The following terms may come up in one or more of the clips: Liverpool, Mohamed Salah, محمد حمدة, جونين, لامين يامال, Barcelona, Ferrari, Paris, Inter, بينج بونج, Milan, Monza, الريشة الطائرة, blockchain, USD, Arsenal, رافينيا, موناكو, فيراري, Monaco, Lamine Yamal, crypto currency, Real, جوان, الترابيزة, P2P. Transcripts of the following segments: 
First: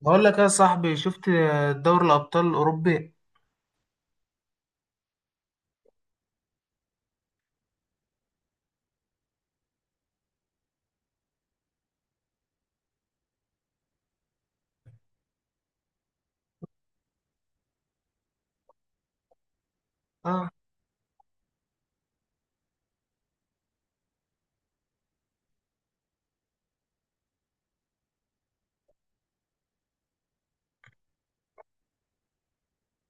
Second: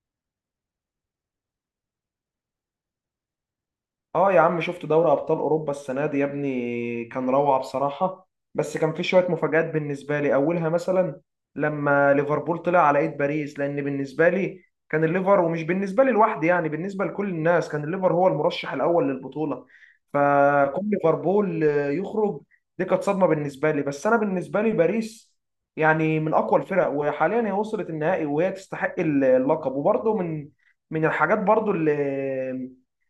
بقول لك يا صاحبي، شفت دوري الابطال الاوروبي. اه يا عم، شفت دوري ابطال اوروبا السنه دي يا ابني؟ كان روعه بصراحه. بس كان في شويه مفاجآت بالنسبه لي، اولها مثلا لما ليفربول طلع على ايد باريس، لان بالنسبه لي كان الليفر، ومش بالنسبه لي لوحدي يعني، بالنسبه لكل الناس كان الليفر هو المرشح الاول للبطوله. اه، فكون ليفربول يخرج دي كانت صدمه بالنسبه لي. بس انا بالنسبه لي باريس يعني من اقوى الفرق، وحاليا هي وصلت النهائي وهي تستحق اللقب. وبرضه من الحاجات برضه اللي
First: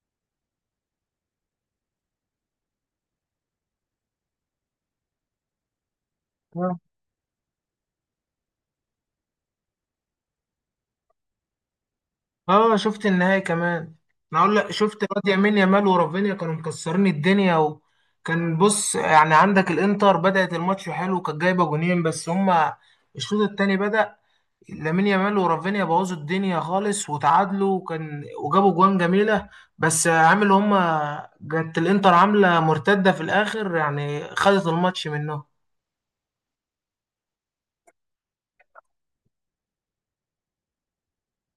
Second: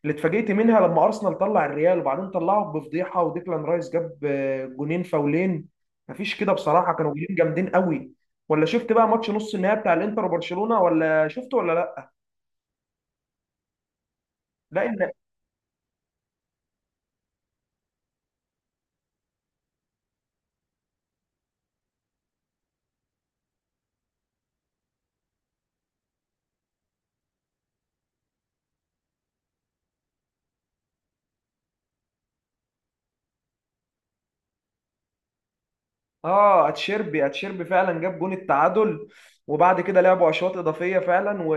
اللي اتفاجئت منها لما ارسنال طلع الريال وبعدين طلعه بفضيحه، وديكلان رايس جاب جونين فاولين مفيش كده اه، بصراحه، كانوا جولين جامدين قوي. ولا شفت بقى ماتش نص النهائي بتاع الانتر وبرشلونه ولا شفته ولا لا؟ اه، شفت النهائي كمان. انا اقول لك، لا شفت ان الواد يمين يامال ورافينيا كانوا مكسرين الدنيا. وكان بص، يعني عندك الانتر بدأت الماتش حلو، كانت جايبه جونين. بس هما الشوط الثاني بدأ لامين يامال ورافينيا بوظوا الدنيا خالص وتعادلوا، وكان وجابوا جوان جميله. بس عامل هما جت الانتر عامله مرتده في الاخر، يعني خدت الماتش منهم. اه، اتشيربي فعلا جاب جون التعادل، وبعد كده لعبوا اشواط اضافيه فعلا. و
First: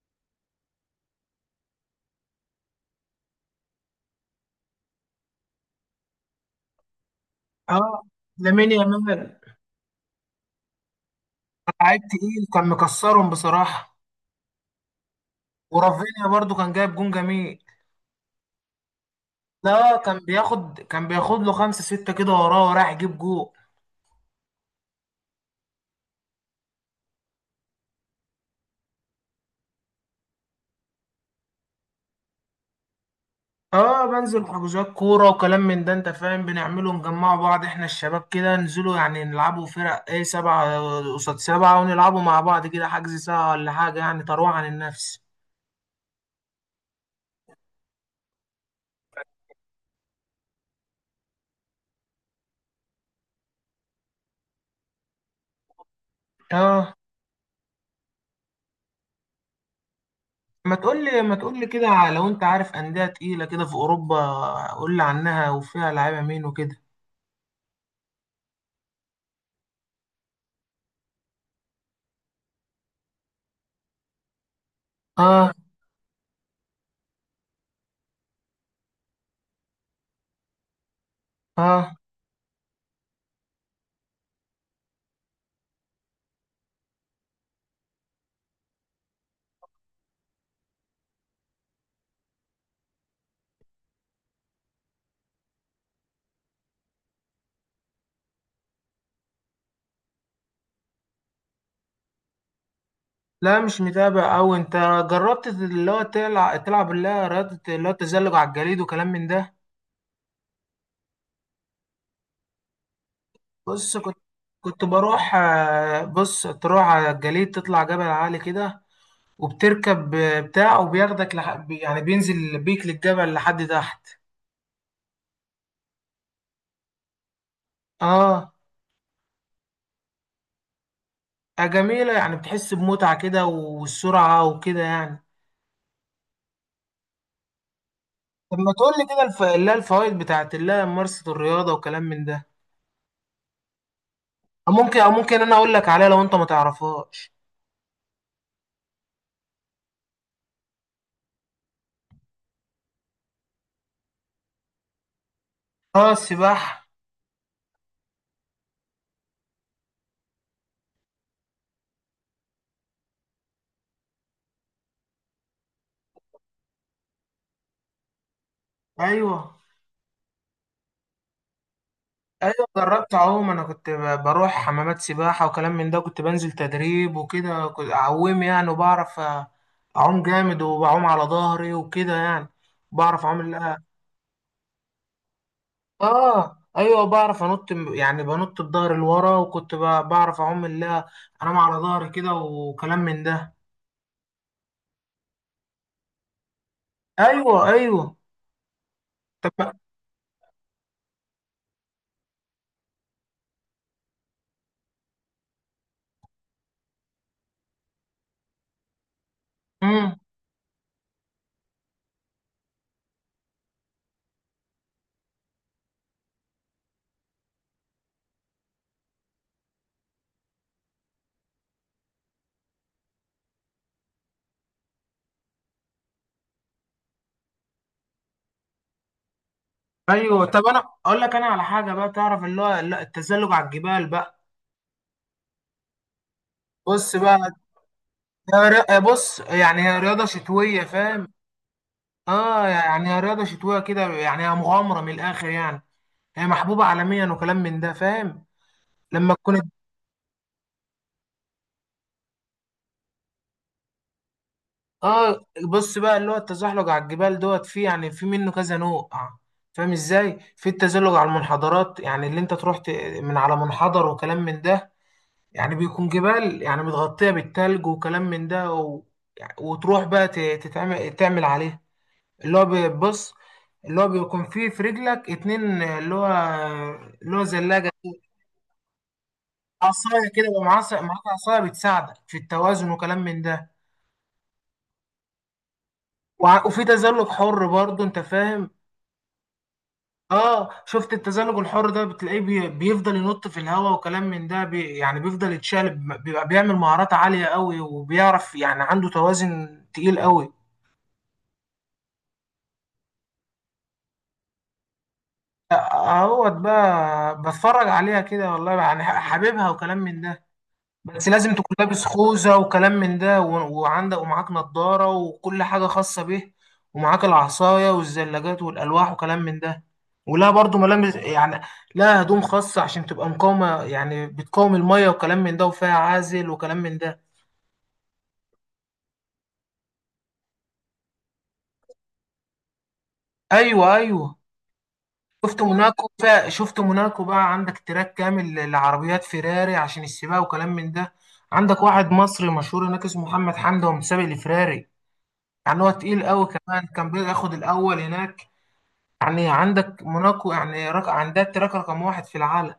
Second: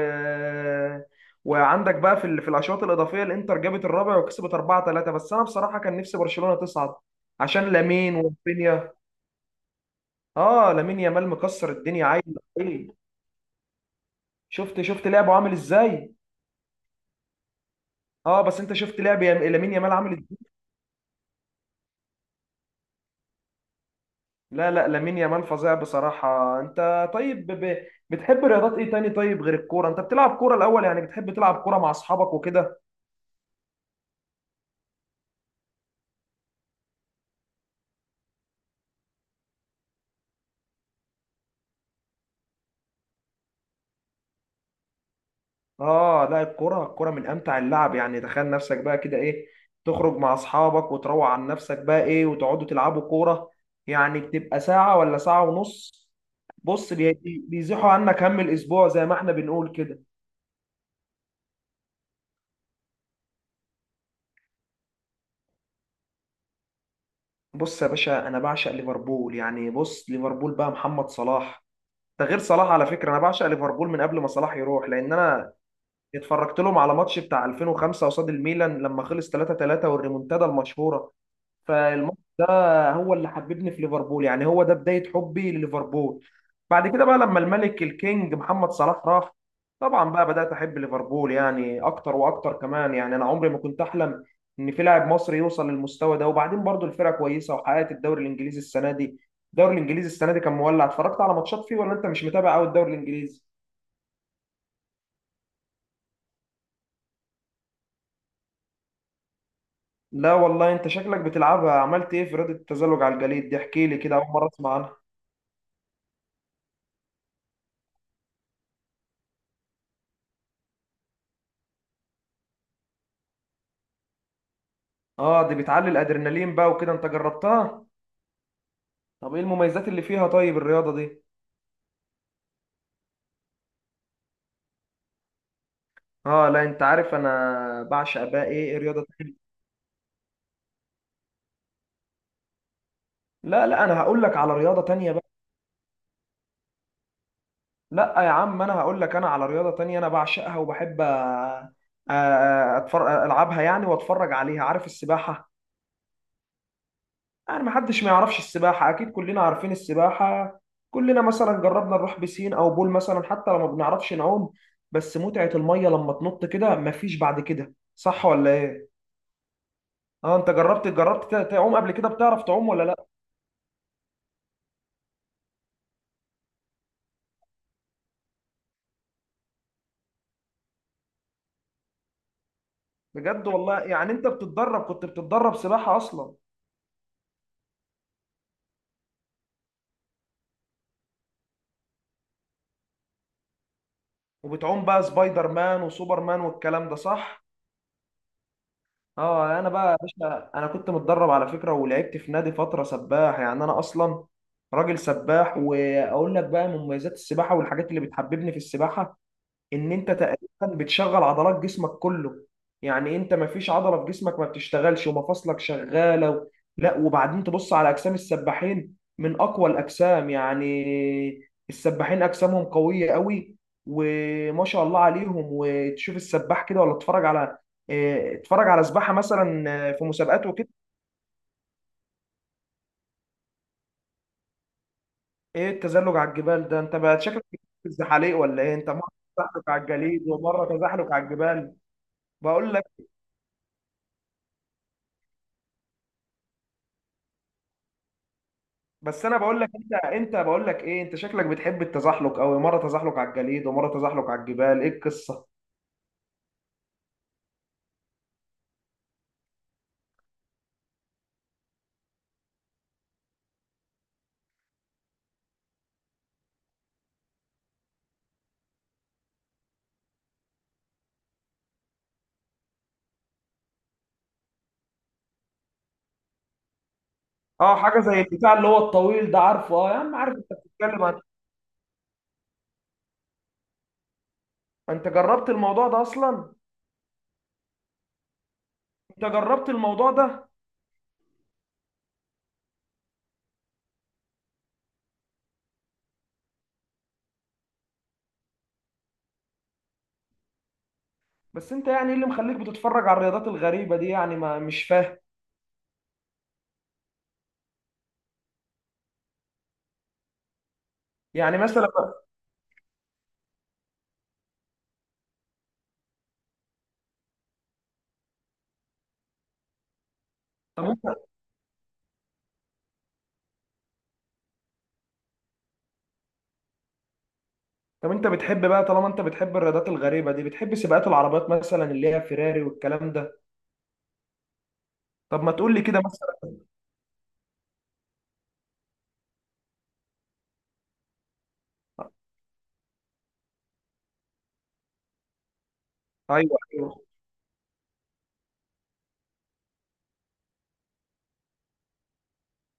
وعندك بقى في الاشواط الاضافيه الانتر جابت الرابع وكسبت 4-3. بس انا بصراحه كان نفسي برشلونه تصعد عشان اه، لامين لامين ورافينيا. يامال اه لامين يامال مكسر لعيب الدنيا، عايز تقيل، كان ايه؟ مكسرهم بصراحة. شفت لعبه عامل ازاي. ورافينيا برضو كان جايب جون جميل. اه، بس انت شفت لعب لامين يامال لا، عامل كان ازاي؟ بياخد كان بياخد له خمسة ستة كده وراه، وراح يجيب جون. لا لا، لامين يامال فظيع بصراحه. انت طيب بتحب رياضات ايه تاني، طيب غير الكوره؟ انت بتلعب كوره الاول يعني، بتحب تلعب كوره مع اصحابك وكده؟ اه، بنزل حجوزات كورة وكلام من ده، انت فاهم، بنعمله نجمع بعض، احنا الشباب كده ننزلوا، يعني نلعبوا فرق، ايه، سبعة قصاد سبعة، ونلعبوا مع بعض كده، حجز ساعة ولا حاجة، يعني تروح عن النفس. اه لا، الكوره الكوره من امتع اللعب. يعني تخيل نفسك بقى كده ايه، تخرج مع اصحابك وتروق عن نفسك بقى ايه، وتقعدوا تلعبوا كوره، يعني بتبقى ساعه ولا ساعه ونص. اه، بص بيزيحوا عنك هم الاسبوع، زي ما احنا بنقول كده. ما تقول لي كده، لو انت عارف أندية تقيلة كده في أوروبا، قول لي عنها، وفيها لعيبة مين وكده. بص يا باشا، انا بعشق ليفربول. يعني بص ليفربول بقى محمد صلاح، ده غير صلاح على فكره، انا بعشق ليفربول من قبل ما صلاح يروح، لان اه، انا اتفرجت لهم على ماتش بتاع 2005 قصاد الميلان لما خلص 3-3، والريمونتادا المشهوره. اه، فالماتش ده هو اللي حببني في ليفربول، يعني هو ده بداية حبي لليفربول. بعد كده بقى لما الملك الكينج محمد صلاح راح، طبعا بقى بدأت أحب ليفربول يعني أكتر وأكتر كمان. يعني أنا عمري ما كنت أحلم إن في لاعب مصري يوصل للمستوى ده. وبعدين برضو الفرقة كويسة وحققت الدوري الإنجليزي السنة دي. الدوري الإنجليزي السنة دي كان مولع، اتفرجت على ماتشات فيه ولا أنت مش متابع أوي الدوري الإنجليزي؟ لا، مش متابع أوي. أنت جربت، اللي هو، تلعب اللي هي رياضة، اللي هو التزلج على الجليد وكلام من ده؟ لا والله أنت شكلك بتلعبها. عملت إيه في رياضة التزلج على الجليد دي، احكي بص، لي كده، كنت أول مرة أسمع كنت عنها. بروح، بص، تروح على الجليد، تطلع جبل عالي كده، وبتركب بتاع، وبياخدك يعني بينزل بيك للجبل لحد تحت. آه دي بتعلي الأدرينالين بقى وكده، أنت جربتها؟ اه، طب ايه المميزات اللي فيها طيب الرياضة دي؟ جميلة، يعني بتحس بمتعة كده والسرعة وكده يعني. اه لا، انت عارف انا بعشق بقى طب، ما ايه تقول لي رياضة كده تانية. اللي هي الفوائد بتاعت اللي هي ممارسة الرياضة وكلام من ده. لا لا، انا هقول لك على أو رياضة ممكن أو تانية بقى. ممكن أنا أقول لك عليها لو أنت ما تعرفهاش. لا يا عم، انا هقول لك انا على رياضة تانية انا بعشقها وبحب اتفرج العبها يعني، واتفرج عليها، عارف؟ السباحة. اه، السباحة. يعني محدش ما يعرفش السباحة، اكيد كلنا عارفين السباحة. كلنا مثلا جربنا نروح بسين او بول مثلا، حتى لو ما بنعرفش نعوم بس متعة المية لما تنط كده مفيش بعد كده، صح ولا ايه؟ ايوه، اه انت جربت، تعوم قبل كده؟ بتعرف ايوه، تعوم ولا لا؟ جربت اعوم. انا كنت بروح حمامات سباحه وكلام من ده، كنت بنزل تدريب وكده، كنت اعوم يعني، وبعرف اعوم جامد، وبعوم على ظهري وكده يعني. بعرف اعوم، بجد والله، لا. يعني انت بتتدرب، كنت بتتدرب سباحة اصلا؟ اه، ايوه، بعرف انط يعني بنط بظهري لورا، وكنت بعرف اعوم، لا، انام على ظهري كده وكلام من ده. وبتعوم بقى سبايدر مان وسوبر مان والكلام ده، صح؟ ايوه، ايوه. اه انا طب. بقى يا باشا، انا كنت متدرب على فكرة ولعبت في نادي فترة سباح. يعني انا اصلا راجل سباح، واقول لك بقى مميزات السباحة والحاجات اللي بتحببني في السباحة. ان انت امم. تقريبا بتشغل عضلات جسمك كله، يعني انت ما فيش عضله في جسمك ما بتشتغلش، ومفاصلك شغاله لا. وبعدين تبص على اجسام السباحين، من اقوى الاجسام يعني السباحين اجسامهم قويه قوي وما شاء الله عليهم. وتشوف السباح كده، ولا تتفرج على اه، اتفرج على سباحه مثلا، اه، في ايوه. مسابقات طب، وكده. انا اقول لك انا على حاجه بقى، تعرف اللي هو، لا، التزلج على الجبال بقى. ايه التزلج على الجبال ده؟ انت بص بقى بقى، شكلك في الزحاليق ولا ايه؟ انت مره بص، تزحلق يعني على هي رياضة الجليد ومره شتوية، تزحلق على فاهم؟ الجبال؟ اه، بقول لك، يعني هي رياضة شتوية كده، يعني هي مغامرة من الآخر يعني. هي محبوبة عالميا وكلام من ده، فاهم؟ بس لما انا بقول تكون، لك انت انت بقول لك ايه، انت شكلك بتحب التزحلق قوي، مره تزحلق على الجليد ومره تزحلق على الجبال، ايه اه، القصه؟ بص بقى اللي هو التزحلق على الجبال دوت، فيه يعني في منه كذا نوع. فاهم ازاي؟ في التزحلق على المنحدرات، يعني اللي انت تروح من على منحدر وكلام من ده. يعني بيكون جبال، يعني متغطية بالتلج وكلام من ده. و... يعني وتروح بقى ت- تتعمل تعمل عليه، اللي هو بيبص، اللي هو بيكون فيه في رجلك اتنين، اللي هو اه زلاجة. حاجه زي البتاع اللي هو الطويل ده، عارفه. اه يا عم عصاية عارف، كده، انت يبقى معاك بتتكلم عن، معاك عصاية بتساعدك في التوازن وكلام من ده. انت جربت الموضوع ده اصلا؟ وفي تزلج حر برضه، انت فاهم؟ انت جربت الموضوع ده؟ اه، شفت التزلج الحر ده، بتلاقيه بيفضل ينط في الهواء وكلام من ده، يعني بيفضل يتشقلب، بيبقى بيعمل مهارات عالية قوي، وبيعرف يعني عنده توازن تقيل قوي. بس انت يعني ايه اللي مخليك بتتفرج على الرياضات الغريبه دي يعني، ما مش فاهم. اهوت بقى بتفرج عليها كده، والله يعني حاببها وكلام من ده. بس لازم يعني تكون مثلا، لابس خوذة وكلام من ده، وعندك ومعاك نضارة وكل حاجة خاصة به، ومعاك العصاية والزلاجات والألواح وكلام من ده، ولا برضو طب انت ملابس يعني. لا، هدوم خاصة عشان تبقى مقاومة، يعني بتقاوم المية وكلام من ده، وفيها عازل وكلام من ده. طب انت بتحب بقى طالما انت بتحب الرياضات الغريبه دي بتحب سباقات العربيات مثلا، اللي هي فيراري والكلام ده؟ أيوة، أيوة. طب ما شفت تقول لي كده موناكو فيها، مثلا. شفت موناكو بقى، عندك تراك كامل لعربيات فيراري عشان السباق وكلام من ده. عندك واحد آه، مصري مشهور هناك اسمه محمد حمدة، ومسابق لفيراري، يعني هو تقيل قوي ايوه كمان، ايوه. كان بياخد الأول هناك. يعني عندك موناكو، يعني عندها التراك رقم واحد في العالم.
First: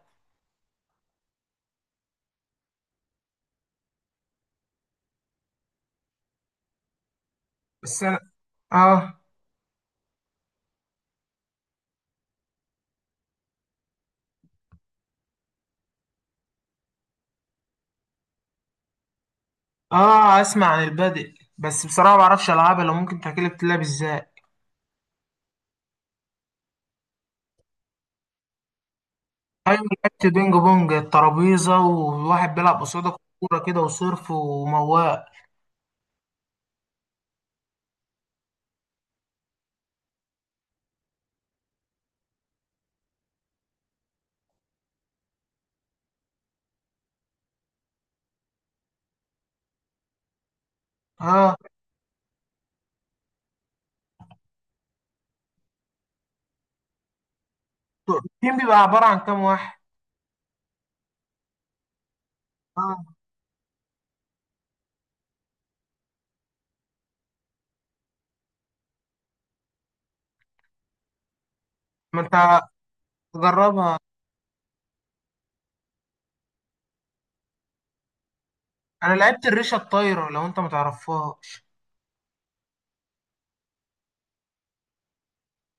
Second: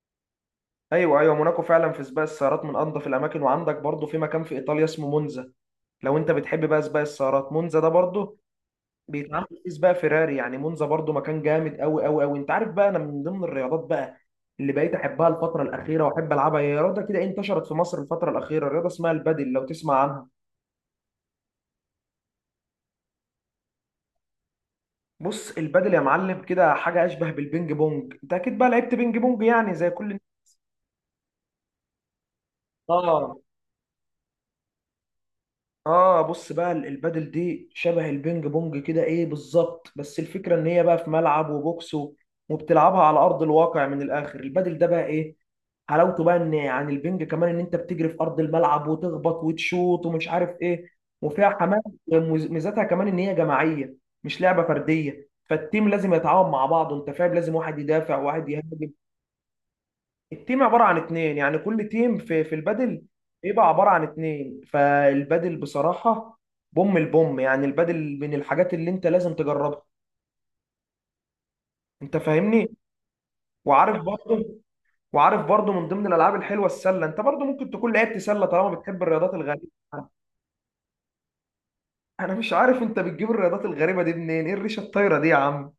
ايوه ايوه، موناكو فعلا في سباق السيارات من انظف الاماكن. وعندك برضو في مكان في ايطاليا اسمه مونزا، لو انت بتحب بقى سباق السيارات، مونزا ده بس انا. برضو اه. بيتعمل فيه سباق فيراري. يعني مونزا برضو مكان جامد قوي قوي قوي. انت عارف بقى، انا من ضمن الرياضات بقى اللي بقيت احبها الفتره الاخيره واحب العبها هي رياضه كده انتشرت في مصر الفتره الاخيره، رياضه اسمها البادل، لو تسمع عنها. اه، اسمع عن البادئ، بس بصراحه ما بعرفش العبها. لو ممكن تحكي لي، بتلعب ازاي؟ بص البادل يا معلم، كده حاجه اشبه بالبينج بونج. انت اكيد بقى لعبت بينج بونج يعني ايوه، زي كل الناس. لعبت بينج بونج، الترابيزه وواحد بيلعب قصادك اه، كوره كده وصرف ومواق. اه بص بقى البادل دي شبه البينج بونج كده ايه بالظبط، بس الفكره ان هي بقى في ملعب وبوكس وبتلعبها على ارض الواقع. من الاخر البادل ده بقى ايه حلاوته، بقى ان عن البنج كمان ان انت بتجري في ارض الملعب وتخبط وتشوط ومش عارف ايه، وفيها اه، حماس. ميزتها كمان ان هي جماعيه، مش لعبه فرديه، فالتيم لازم يتعاون مع بعضه انت فاهم، لازم واحد يدافع وواحد التيم بيبقى يهاجم. عباره عن كام واحد؟ التيم عبارة عن اتنين، يعني كل تيم في البادل اه، بيبقى عبارة عن اتنين. فالبادل بصراحة، بوم البوم، يعني البادل من الحاجات اللي انت لازم تجربها، انت ما انت فاهمني. جربها. وعارف برضه، من ضمن الالعاب الحلوة السلة، انت برضه ممكن تكون لعبت سلة طالما بتحب انا الرياضات لعبت الغريبة. الريشه الطايره، لو انت ما تعرفها. انا مش عارف انت بتجيب الرياضات الغريبة دي منين، ايه الريشة الطايرة دي يا عم؟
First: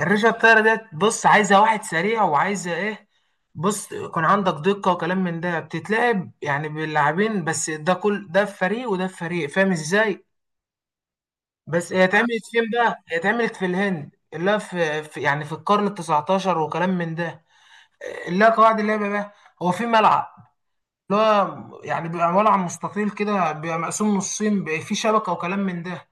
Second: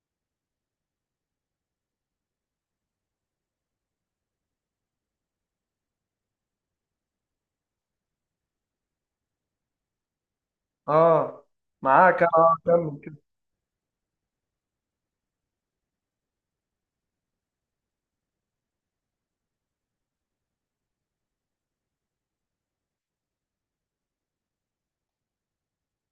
الريشه الطايره ديت، بص، عايزه واحد سريع، وعايزه ايه، بص، يكون عندك دقه وكلام من ده. بتتلعب يعني باللاعبين بس، ده كل ده في فريق وده في فريق، فاهم ازاي؟ اه بس هي معاك، اتعملت اه فين بقى، هي كمل. اتعملت في الهند، اللي هو يعني في القرن التسعتاشر وكلام من ده. اللي هو قواعد اللعبه بقى، هو في ملعب، اللي هو يعني بيبقى ملعب مستطيل كده، بيبقى مقسوم نصين، بيبقى فيه شبكه وكلام من ده،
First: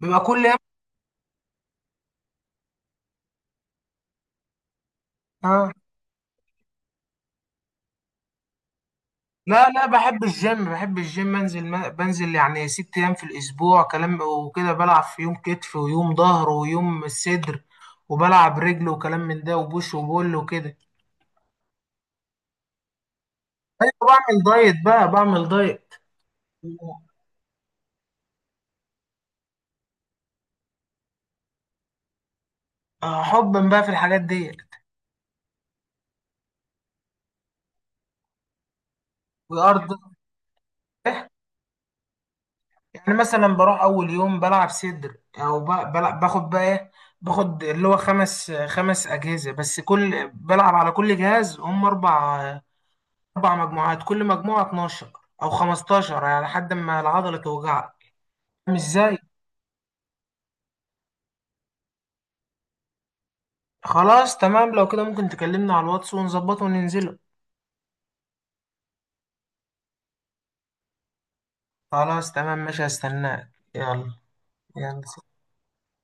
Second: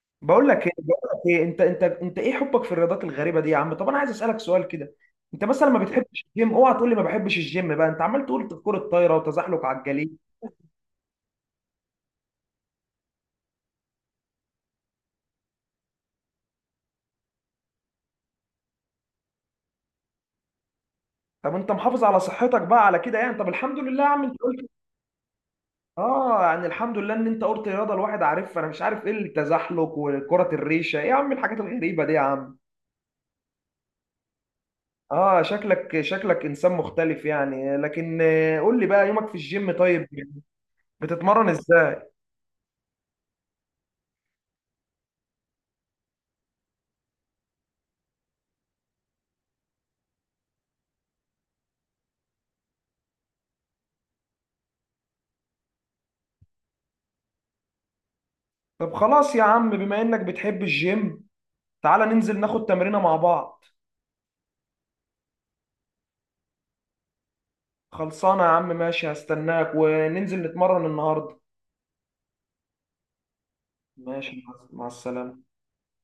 بيبقى كل. بقول لك ايه انت، ايه حبك في الرياضات الغريبه دي يا عم؟ طب انا عايز اسالك سؤال كده، انت مثلا اه، ما بتحبش الجيم؟ اوعى تقول لي ما بحبش الجيم بقى، انت عمال تقول كرة الطايره وتزحلق لا، على لا، الجليد. بحب الجيم بنزل، ما بنزل يعني 6 ايام في الاسبوع كلام وكده، بلعب في يوم كتف ويوم ظهر ويوم الصدر، وبلعب رجل وكلام من ده وبوش وبول وكده. طب انت محافظ على صحتك بقى على كده يعني؟ طب الحمد ايوه، لله يا عم، بعمل انت قلت. دايت بقى، بعمل دايت. اه يعني الحمد لله ان انت قلت رياضه الواحد عارفها، انا مش عارف ايه التزحلق وكره الريشه، ايه يا عم الحاجات الغريبه دي يا عم؟ حبا بقى في الحاجات ديت. اه شكلك، انسان مختلف يعني، لكن قول لي بقى يومك في الجيم، وارض. طيب بتتمرن ازاي؟ يعني مثلا بروح اول يوم بلعب صدر، او بلعب، باخد بقى ايه، باخد اللي هو خمس خمس اجهزه بس، كل بلعب على كل جهاز هم اربع، أربع مجموعات، كل مجموعة 12 أو 15 يعني، لحد ما العضلة توجعك. مش طب زي. خلاص يا عم، بما انك بتحب الجيم تعالى ننزل ناخد تمرينة مع بعض. خلاص، تمام. لو كده ممكن تكلمنا على الواتس ونظبطه وننزله. خلصانة يا عم، ماشي هستناك وننزل نتمرن النهاردة. خلاص، تمام، ماشي، هستناك، يلا. ماشي مع يلا. السلامة.